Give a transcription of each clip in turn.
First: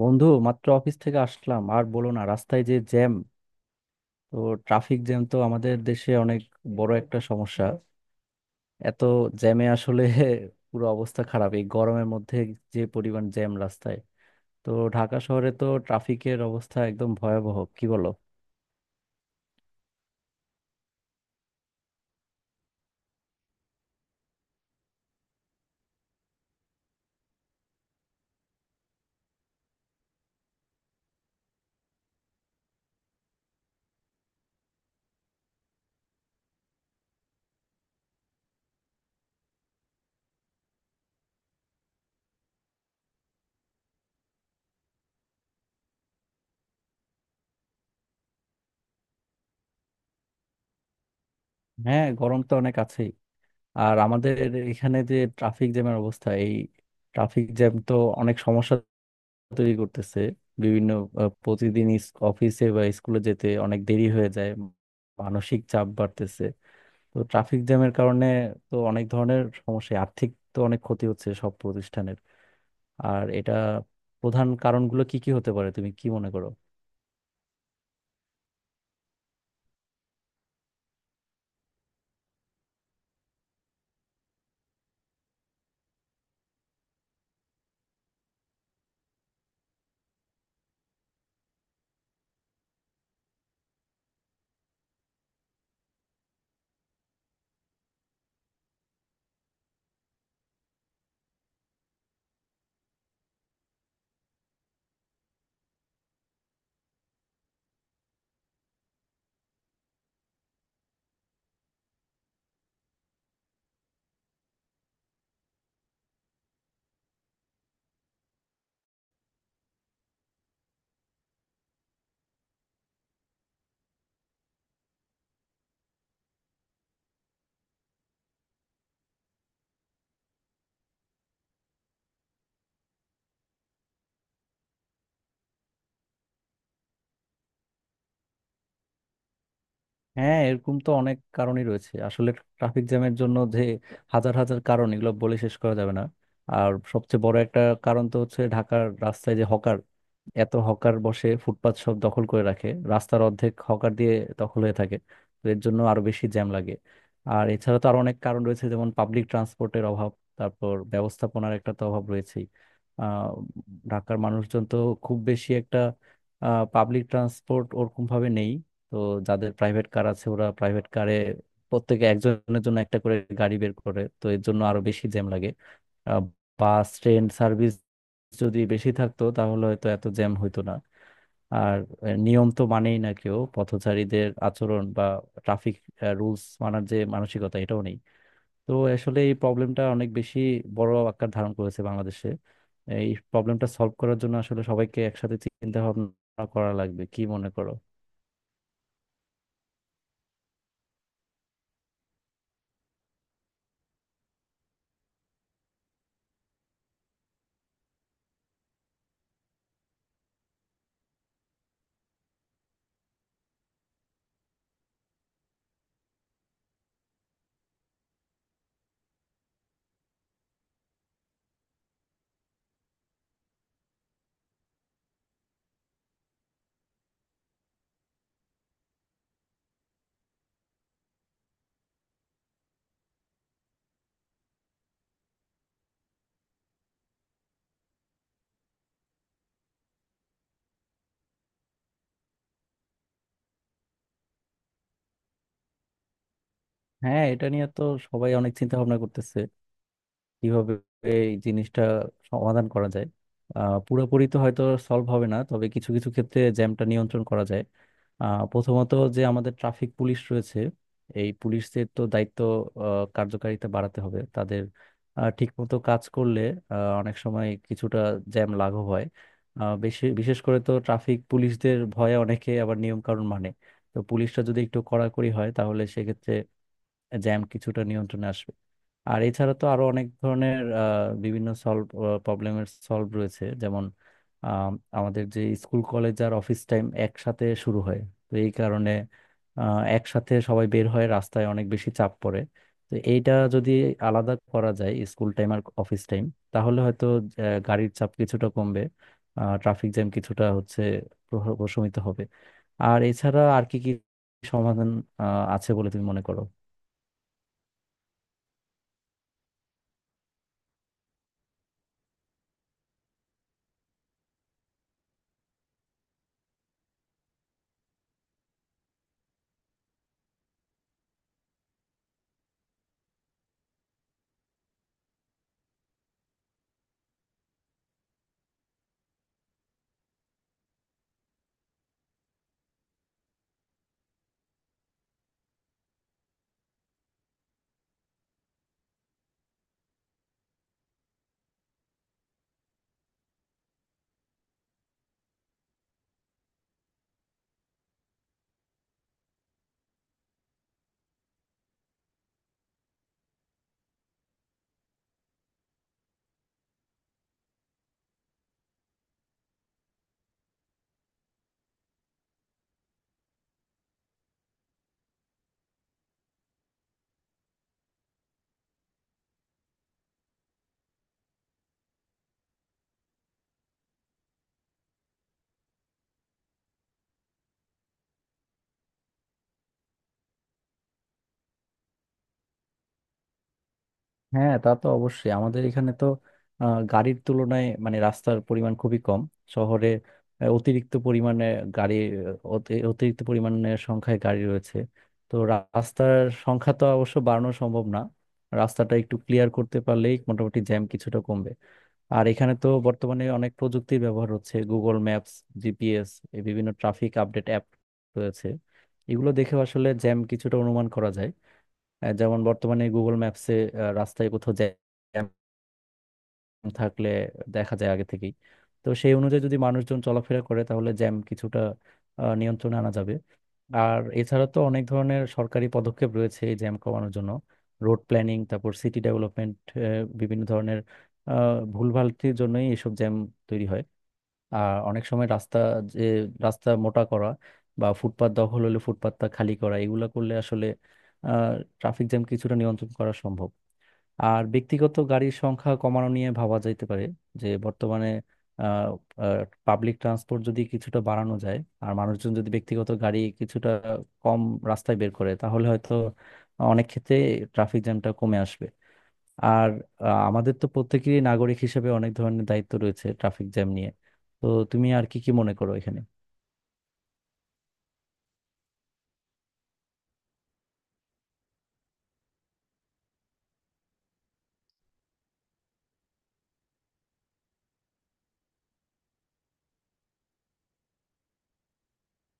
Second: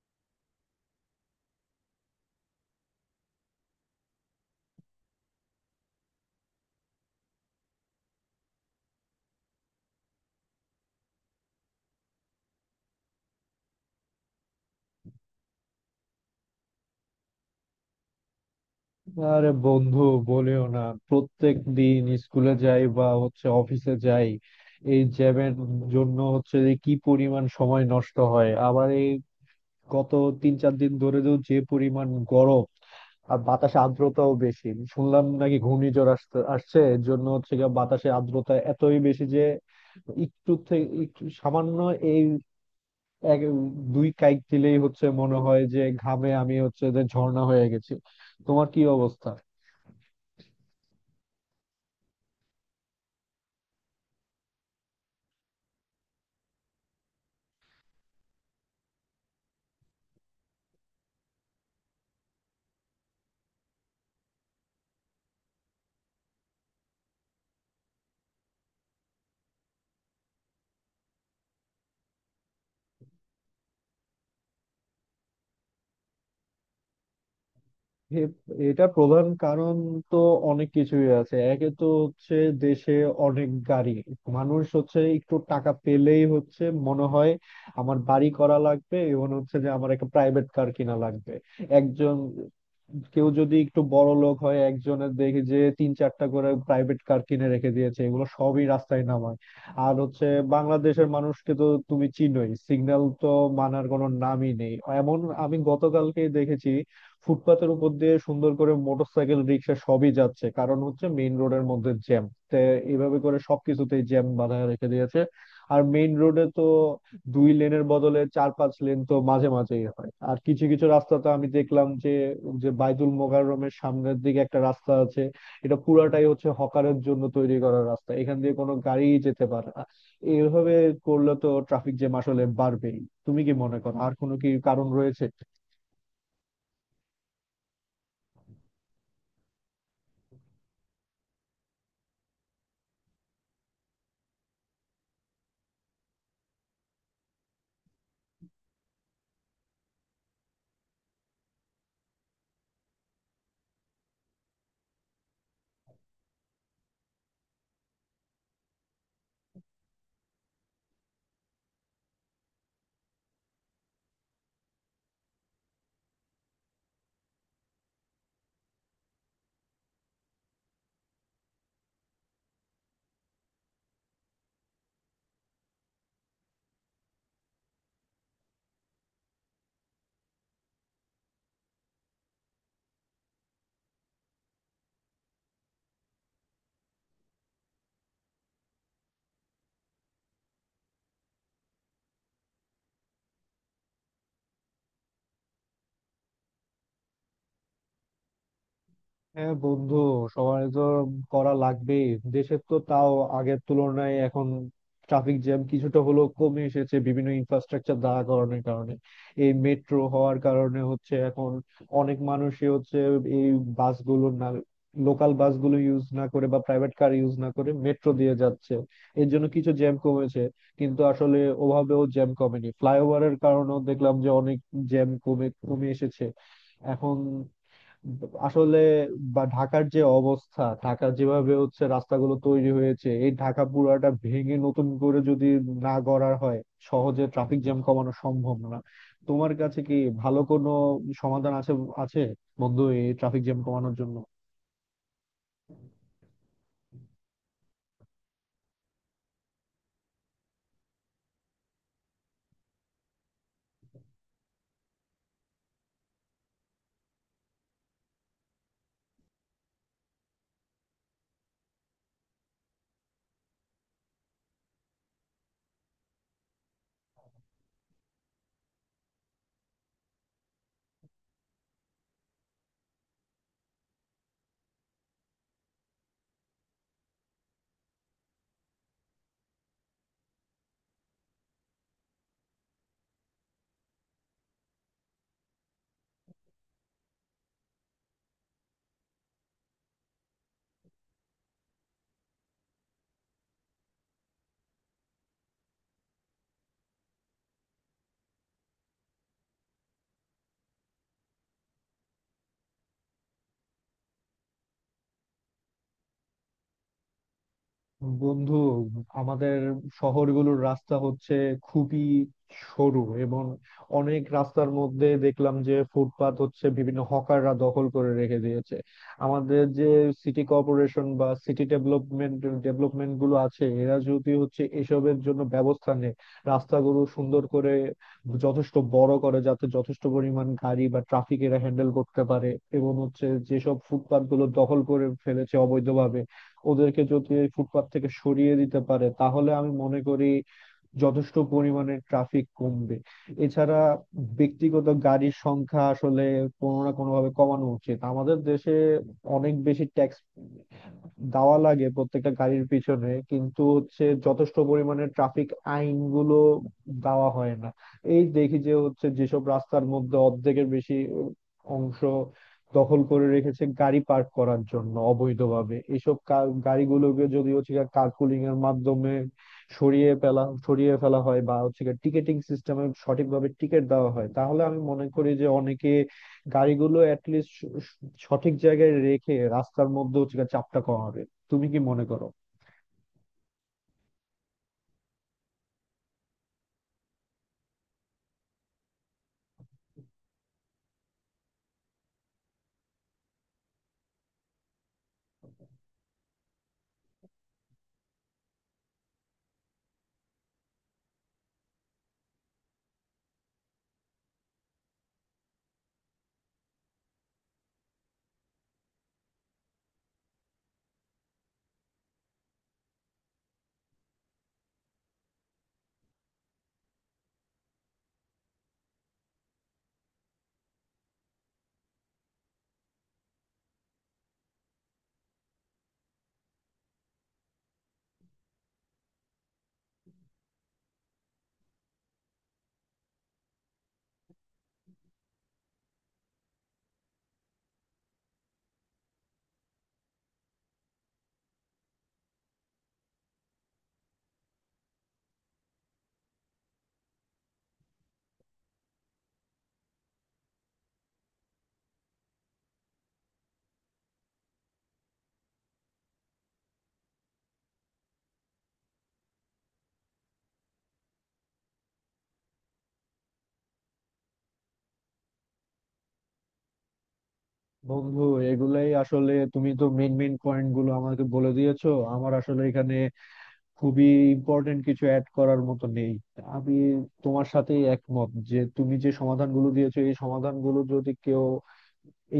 বন্ধু, মাত্র অফিস থেকে আসলাম। আর বলো না, রাস্তায় যে জ্যাম! তো ট্রাফিক জ্যাম তো আমাদের দেশে অনেক বড় একটা সমস্যা। এত জ্যামে আসলে পুরো অবস্থা খারাপ। এই গরমের মধ্যে যে পরিমাণ জ্যাম রাস্তায়! তো ঢাকা শহরে তো ট্রাফিকের অবস্থা একদম ভয়াবহ, কি বলো? আরে বন্ধু, বলিও না। প্রত্যেক দিন স্কুলে যাই বা হচ্ছে অফিসে যাই, এই জ্যামের জন্য হচ্ছে যে কি পরিমাণ সময় নষ্ট হয়। আবার এই গত 3-4 দিন ধরে তো যে পরিমাণ গরম, আর বাতাসে আর্দ্রতাও বেশি। শুনলাম নাকি ঘূর্ণিঝড় আসতে আসছে, এর জন্য হচ্ছে গিয়ে বাতাসে আর্দ্রতা এতই বেশি যে একটু থেকে একটু সামান্য এই এক দুই কাইক দিলেই হচ্ছে মনে হয় যে ঘামে আমি হচ্ছে যে ঝর্ণা হয়ে গেছি। তোমার কি অবস্থা? হ্যাঁ, গরম তো অনেক আছেই। আর আমাদের এখানে যে ট্রাফিক জ্যামের অবস্থা, এই ট্রাফিক জ্যাম তো অনেক সমস্যা তৈরি করতেছে বিভিন্ন। প্রতিদিন অফিসে বা স্কুলে যেতে অনেক দেরি হয়ে যায়, মানসিক চাপ বাড়তেছে তো ট্রাফিক জ্যামের কারণে। তো অনেক ধরনের সমস্যা, আর্থিক তো অনেক ক্ষতি হচ্ছে সব প্রতিষ্ঠানের। আর এটা প্রধান কারণগুলো কি কি হতে পারে, তুমি কি মনে করো? এ- এটা প্রধান কারণ তো অনেক কিছুই আছে। একে তো হচ্ছে দেশে অনেক গাড়ি, মানুষ হচ্ছে একটু টাকা পেলেই হচ্ছে মনে হয় আমার বাড়ি করা লাগবে এবং হচ্ছে যে আমার একটা প্রাইভেট কার কিনা লাগবে। একজন কেউ যদি একটু বড় লোক হয়, একজনের দেখি যে 3-4টা করে প্রাইভেট কার কিনে রেখে দিয়েছে, এগুলো সবই রাস্তায় নামায়। আর হচ্ছে বাংলাদেশের মানুষকে তো তুমি চিনোই, সিগন্যাল তো মানার কোনো নামই নেই। এমন আমি গতকালকে দেখেছি, ফুটপাতের উপর দিয়ে সুন্দর করে মোটরসাইকেল, রিক্সা সবই যাচ্ছে, কারণ হচ্ছে মেইন রোডের মধ্যে জ্যাম। এইভাবে করে সবকিছুতেই জ্যাম বাঁধায় রেখে দিয়েছে। আর মেইন রোডে তো 2 লেনের বদলে 4-5 লেন তো মাঝে মাঝেই হয়। আর কিছু কিছু রাস্তা তো আমি দেখলাম যে, যে বাইতুল মোকাররমের সামনের দিকে একটা রাস্তা আছে, এটা পুরাটাই হচ্ছে হকারের জন্য তৈরি করা রাস্তা, এখান দিয়ে কোনো গাড়ি যেতে পারে না। এইভাবে করলে তো ট্রাফিক জ্যাম আসলে বাড়বেই। তুমি কি মনে করো, আর কোনো কি কারণ রয়েছে? হ্যাঁ, এরকম তো অনেক কারণই রয়েছে আসলে। ট্রাফিক জ্যামের জন্য যে হাজার হাজার কারণ, এগুলো বলে শেষ করা যাবে না। আর সবচেয়ে বড় একটা কারণ তো হচ্ছে ঢাকার রাস্তায় যে হকার, এত হকার বসে ফুটপাত সব দখল করে রাখে। রাস্তার অর্ধেক হকার দিয়ে দখল হয়ে থাকে, তো এর জন্য আরো বেশি জ্যাম লাগে। আর এছাড়া তো আরো অনেক কারণ রয়েছে, যেমন পাবলিক ট্রান্সপোর্টের অভাব, তারপর ব্যবস্থাপনার একটা তো অভাব রয়েছেই। আহ ঢাকার মানুষজন তো খুব বেশি একটা পাবলিক ট্রান্সপোর্ট ওরকম ভাবে নেই। তো যাদের প্রাইভেট কার আছে ওরা প্রাইভেট কারে প্রত্যেকে একজনের জন্য একটা করে গাড়ি বের করে, তো এর জন্য আরো বেশি জ্যাম লাগে। আহ, বাস ট্রেন সার্ভিস যদি বেশি থাকতো তাহলে হয়তো এত জ্যাম হইতো না। আর নিয়ম তো মানেই না কেউ, পথচারীদের আচরণ বা ট্রাফিক রুলস মানার যে মানসিকতা এটাও নেই। তো আসলে এই প্রবলেমটা অনেক বেশি বড় আকার ধারণ করেছে বাংলাদেশে। এই প্রবলেমটা সলভ করার জন্য আসলে সবাইকে একসাথে চিন্তা ভাবনা করা লাগবে, কি মনে করো? হ্যাঁ বন্ধু, সবার তো করা লাগবেই। দেশের তো তাও আগের তুলনায় এখন ট্রাফিক জ্যাম কিছুটা হলেও কমে এসেছে বিভিন্ন ইনফ্রাস্ট্রাকচার দাঁড়া করানোর কারণে। এই মেট্রো হওয়ার কারণে হচ্ছে এখন অনেক মানুষই হচ্ছে এই বাসগুলো না, লোকাল বাসগুলো ইউজ না করে বা প্রাইভেট কার ইউজ না করে মেট্রো দিয়ে যাচ্ছে, এর জন্য কিছু জ্যাম কমেছে। কিন্তু আসলে ওভাবেও জ্যাম কমেনি। ফ্লাইওভারের কারণেও দেখলাম যে অনেক জ্যাম কমে কমে এসেছে এখন। আসলে বা ঢাকার যে অবস্থা, ঢাকা যেভাবে হচ্ছে রাস্তাগুলো তৈরি হয়েছে, এই ঢাকা পুরাটা ভেঙে নতুন করে যদি না গড়া হয়, সহজে ট্রাফিক জ্যাম কমানো সম্ভব না। তোমার কাছে কি ভালো কোনো সমাধান আছে? আছে বন্ধু, এই ট্রাফিক জ্যাম কমানোর জন্য। হ্যাঁ, এটা নিয়ে তো সবাই অনেক চিন্তা ভাবনা করতেছে কিভাবে এই জিনিসটা সমাধান করা যায়। আহ, পুরোপুরি তো হয়তো সলভ হবে না, তবে কিছু কিছু ক্ষেত্রে জ্যামটা নিয়ন্ত্রণ করা যায়। প্রথমত যে আমাদের ট্রাফিক পুলিশ রয়েছে, এই পুলিশদের তো দায়িত্ব কার্যকারিতা বাড়াতে হবে তাদের। ঠিকমতো কাজ করলে অনেক সময় কিছুটা জ্যাম লাঘব হয়। বেশি বিশেষ করে তো ট্রাফিক পুলিশদের ভয়ে অনেকে আবার নিয়ম কানুন মানে। তো পুলিশটা যদি একটু কড়াকড়ি হয় তাহলে সেক্ষেত্রে জ্যাম কিছুটা নিয়ন্ত্রণে আসবে। আর এছাড়া তো আরো অনেক ধরনের বিভিন্ন প্রবলেমের সলভ রয়েছে, যেমন আম, আমাদের যে স্কুল কলেজ আর অফিস টাইম একসাথে শুরু হয়, তো এই কারণে একসাথে সবাই বের হয়, রাস্তায় অনেক বেশি চাপ পড়ে। তো এইটা যদি আলাদা করা যায়, স্কুল টাইম আর অফিস টাইম, তাহলে হয়তো গাড়ির চাপ কিছুটা কমবে, ট্রাফিক জ্যাম কিছুটা হচ্ছে প্রশমিত হবে। আর এছাড়া আর কি কি সমাধান আছে বলে তুমি মনে করো? বন্ধু, আমাদের শহরগুলোর রাস্তা হচ্ছে খুবই সরু, এবং অনেক রাস্তার মধ্যে দেখলাম যে ফুটপাত হচ্ছে বিভিন্ন হকাররা দখল করে রেখে দিয়েছে। আমাদের যে সিটি কর্পোরেশন বা সিটি ডেভেলপমেন্ট ডেভেলপমেন্ট গুলো আছে এরা যদি হচ্ছে এসবের জন্য ব্যবস্থা নেয়, রাস্তাগুলো সুন্দর করে যথেষ্ট বড় করে যাতে যথেষ্ট পরিমাণ গাড়ি বা ট্রাফিক এরা হ্যান্ডেল করতে পারে, এবং হচ্ছে যেসব ফুটপাত গুলো দখল করে ফেলেছে অবৈধভাবে, ওদেরকে যদি এই ফুটপাত থেকে সরিয়ে দিতে পারে, তাহলে আমি মনে করি যথেষ্ট পরিমাণে ট্রাফিক কমবে। এছাড়া ব্যক্তিগত গাড়ির সংখ্যা আসলে কোনো না কোনো ভাবে কমানো উচিত। আমাদের দেশে অনেক বেশি ট্যাক্স দেওয়া লাগে প্রত্যেকটা গাড়ির পিছনে, কিন্তু হচ্ছে যথেষ্ট পরিমাণে ট্রাফিক আইন গুলো দেওয়া হয় না। এই দেখি যে হচ্ছে যেসব রাস্তার মধ্যে অর্ধেকের বেশি অংশ দখল করে রেখেছে গাড়ি পার্ক করার জন্য অবৈধভাবে, এইসব গাড়িগুলোকে যদি হচ্ছে কার্পুলিং এর মাধ্যমে সরিয়ে ফেলা হয় বা হচ্ছে টিকেটিং সিস্টেমে সঠিকভাবে টিকিট দেওয়া হয়, তাহলে আমি মনে করি যে অনেকে গাড়িগুলো অ্যাটলিস্ট সঠিক জায়গায় রেখে রাস্তার মধ্যে হচ্ছে গিয়ে চাপটা কমাবে। তুমি কি মনে করো? হ্যাঁ, তা তো অবশ্যই। আমাদের এখানে তো গাড়ির তুলনায় মানে রাস্তার পরিমাণ খুবই কম। শহরে অতিরিক্ত পরিমাণে গাড়ি, অতিরিক্ত পরিমাণে সংখ্যায় গাড়ি রয়েছে। তো রাস্তার সংখ্যা তো অবশ্য বাড়ানো সম্ভব না, রাস্তাটা একটু ক্লিয়ার করতে পারলেই মোটামুটি জ্যাম কিছুটা কমবে। আর এখানে তো বর্তমানে অনেক প্রযুক্তির ব্যবহার হচ্ছে, গুগল ম্যাপস, জিপিএস, বিভিন্ন ট্রাফিক আপডেট অ্যাপ রয়েছে। এগুলো দেখে আসলে জ্যাম কিছুটা অনুমান করা যায়। আহ, যেমন বর্তমানে গুগল ম্যাপসে রাস্তায় কোথাও জ্যাম থাকলে দেখা যায় আগে থেকেই। তো সেই অনুযায়ী যদি মানুষজন চলাফেরা করে তাহলে জ্যাম কিছুটা নিয়ন্ত্রণে আনা যাবে। আর এছাড়া তো অনেক ধরনের সরকারি পদক্ষেপ রয়েছে এই জ্যাম কমানোর জন্য। রোড প্ল্যানিং, তারপর সিটি ডেভেলপমেন্ট, বিভিন্ন ধরনের আহ, ভুলভালটির জন্যই এসব জ্যাম তৈরি হয়। আর অনেক সময় রাস্তা, যে রাস্তা মোটা করা বা ফুটপাত দখল হলে ফুটপাতটা খালি করা, এগুলো করলে আসলে ট্রাফিক জ্যাম কিছুটা নিয়ন্ত্রণ করা সম্ভব। আর ব্যক্তিগত গাড়ির সংখ্যা কমানো নিয়ে ভাবা যাইতে পারে। যে বর্তমানে পাবলিক ট্রান্সপোর্ট যদি কিছুটা বাড়ানো যায়, আর মানুষজন যদি ব্যক্তিগত গাড়ি কিছুটা কম রাস্তায় বের করে তাহলে হয়তো অনেক ক্ষেত্রে ট্রাফিক জ্যামটা কমে আসবে। আর আমাদের তো প্রত্যেকেরই নাগরিক হিসেবে অনেক ধরনের দায়িত্ব রয়েছে ট্রাফিক জ্যাম নিয়ে। তো তুমি আর কি কি মনে করো এখানে? বন্ধু, এগুলাই আসলে, তুমি তো মেন মেন পয়েন্ট গুলো আমাকে বলে দিয়েছো, আমার আসলে এখানে খুবই ইম্পর্টেন্ট কিছু অ্যাড করার মতো নেই। আমি তোমার সাথে একমত যে তুমি যে সমাধানগুলো দিয়েছো এই সমাধানগুলো যদি কেউ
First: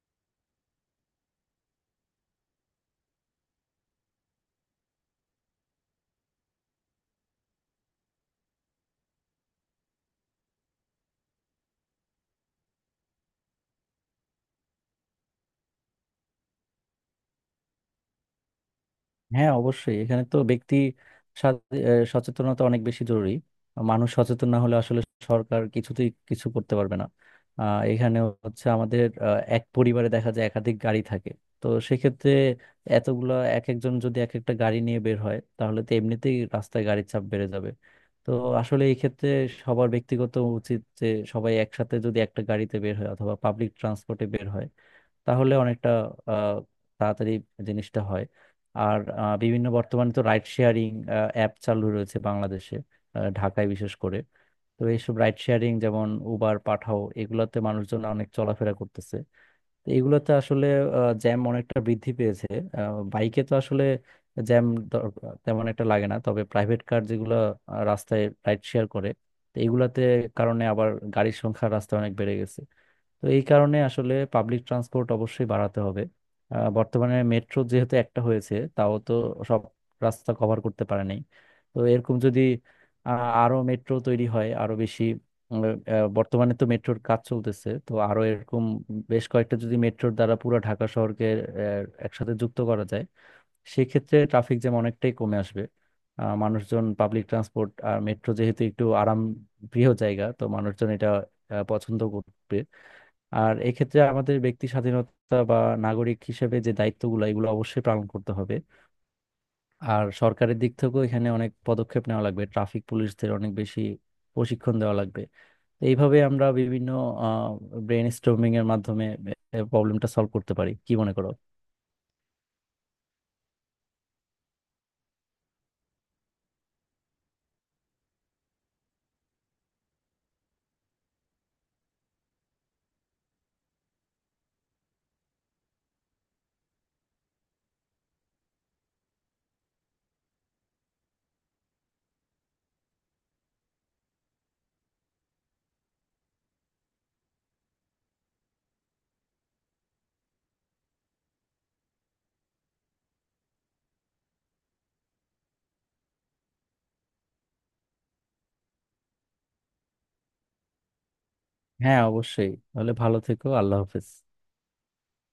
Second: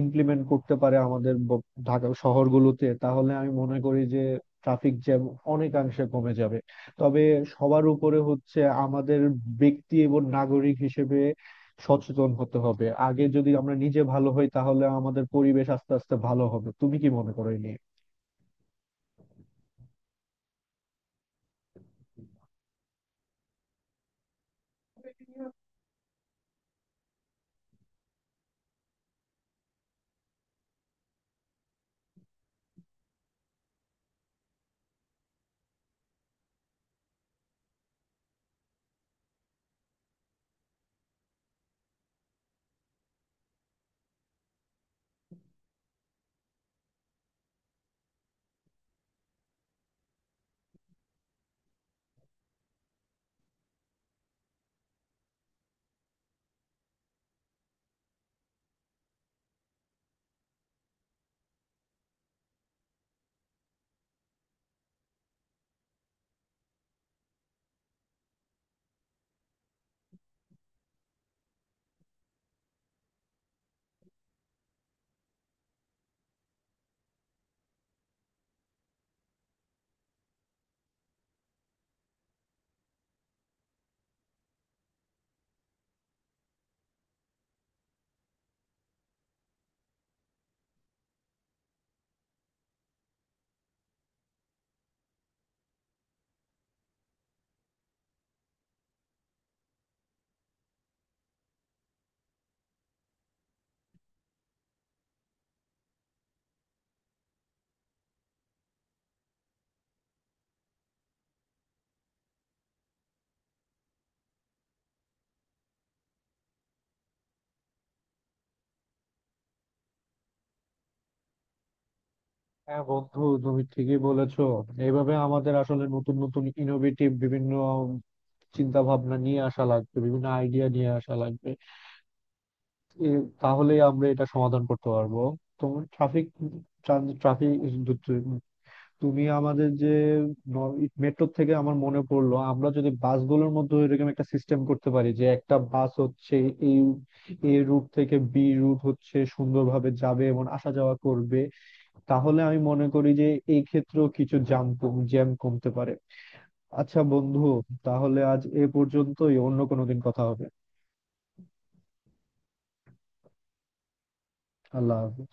ইমপ্লিমেন্ট করতে পারে আমাদের ঢাকা শহরগুলোতে, তাহলে আমি মনে করি যে ট্রাফিক জ্যাম অনেকাংশে কমে যাবে। তবে সবার উপরে হচ্ছে আমাদের ব্যক্তি এবং নাগরিক হিসেবে সচেতন হতে হবে। আগে যদি আমরা নিজে ভালো হই, তাহলে আমাদের পরিবেশ আস্তে আস্তে ভালো হবে। তুমি কি মনে করো এই নিয়ে? হ্যাঁ, অবশ্যই। এখানে তো ব্যক্তি স্বা- এ, সচেতনতা অনেক বেশি জরুরি। মানুষ সচেতন না হলে আসলে সরকার কিছুতেই কিছু করতে পারবে না। আহ, এখানে হচ্ছে আমাদের আহ, এক পরিবারে দেখা যায় একাধিক গাড়ি থাকে। তো সেক্ষেত্রে এতগুলা এক একজন যদি এক একটা গাড়ি নিয়ে বের হয় তাহলে তো এমনিতেই রাস্তায় গাড়ির চাপ বেড়ে যাবে। তো আসলে এই ক্ষেত্রে সবার ব্যক্তিগত উচিত যে সবাই একসাথে যদি একটা গাড়িতে বের হয় অথবা পাবলিক ট্রান্সপোর্টে বের হয়, তাহলে অনেকটা আহ, তাড়াতাড়ি জিনিসটা হয়। আর বিভিন্ন বর্তমানে তো রাইড শেয়ারিং অ্যাপ চালু রয়েছে বাংলাদেশে, আহ, ঢাকায় বিশেষ করে। তো এইসব রাইড শেয়ারিং যেমন উবার, পাঠাও, এগুলোতে মানুষজন অনেক চলাফেরা করতেছে। তো এগুলোতে আসলে জ্যাম অনেকটা বৃদ্ধি পেয়েছে। বাইকে তো আসলে জ্যাম তেমন একটা লাগে না, তবে প্রাইভেট কার যেগুলো রাস্তায় রাইড শেয়ার করে তো এগুলাতে কারণে আবার গাড়ির সংখ্যা রাস্তায় অনেক বেড়ে গেছে। তো এই কারণে আসলে পাবলিক ট্রান্সপোর্ট অবশ্যই বাড়াতে হবে। আহ, বর্তমানে মেট্রো যেহেতু একটা হয়েছে তাও তো সব রাস্তা কভার করতে পারে নাই। তো এরকম যদি আ- আরো মেট্রো তৈরি হয়, আরো বেশি উম, বর্তমানে তো মেট্রোর কাজ চলতেছে, তো আরো এরকম বেশ কয়েকটা যদি মেট্রোর দ্বারা পুরো ঢাকা শহরকে একসাথে যুক্ত করা যায়, সেক্ষেত্রে ট্রাফিক জ্যাম অনেকটাই কমে আসবে। আহ, মানুষজন পাবলিক ট্রান্সপোর্ট আর মেট্রো যেহেতু একটু আরাম প্রিয় জায়গা, তো মানুষজন এটা পছন্দ করবে। আর এক্ষেত্রে আমাদের ব্যক্তি স্বাধীনতা বা নাগরিক হিসেবে যে দায়িত্বগুলো এগুলো অবশ্যই পালন করতে হবে। আর সরকারের দিক থেকেও এখানে অনেক পদক্ষেপ নেওয়া লাগবে, ট্রাফিক পুলিশদের অনেক বেশি প্রশিক্ষণ দেওয়া লাগবে। তো এইভাবে আমরা বিভিন্ন ব্রেন স্টর্মিং এর মাধ্যমে প্রবলেমটা সলভ করতে পারি, কি মনে করো? হ্যাঁ বন্ধু, তুমি ঠিকই বলেছো। এইভাবে আমাদের আসলে নতুন নতুন ইনোভেটিভ বিভিন্ন চিন্তা ভাবনা নিয়ে আসা লাগবে, বিভিন্ন আইডিয়া নিয়ে আসা লাগবে, এ, তাহলে আমরা এটা সমাধান করতে পারবো। তোমার ট্রাফিক ট্রাফিক তুমি আমাদের যে মেট্রো থেকে আমার মনে পড়লো, আমরা যদি বাসগুলোর মধ্যে এরকম একটা সিস্টেম করতে পারি যে একটা বাস হচ্ছে এই এ রুট থেকে বি রুট হচ্ছে সুন্দরভাবে যাবে এবং আসা যাওয়া করবে, তাহলে আমি মনে করি যে এই ক্ষেত্রেও কিছু জ্যাম জ্যাম কমতে পারে। আচ্ছা বন্ধু, তাহলে আজ এ পর্যন্তই, অন্য কোনো দিন কথা হবে। হ্যাঁ অবশ্যই, তাহলে ভালো থেকো। আল্লাহ হাফেজ। আল্লাহ হাফেজ।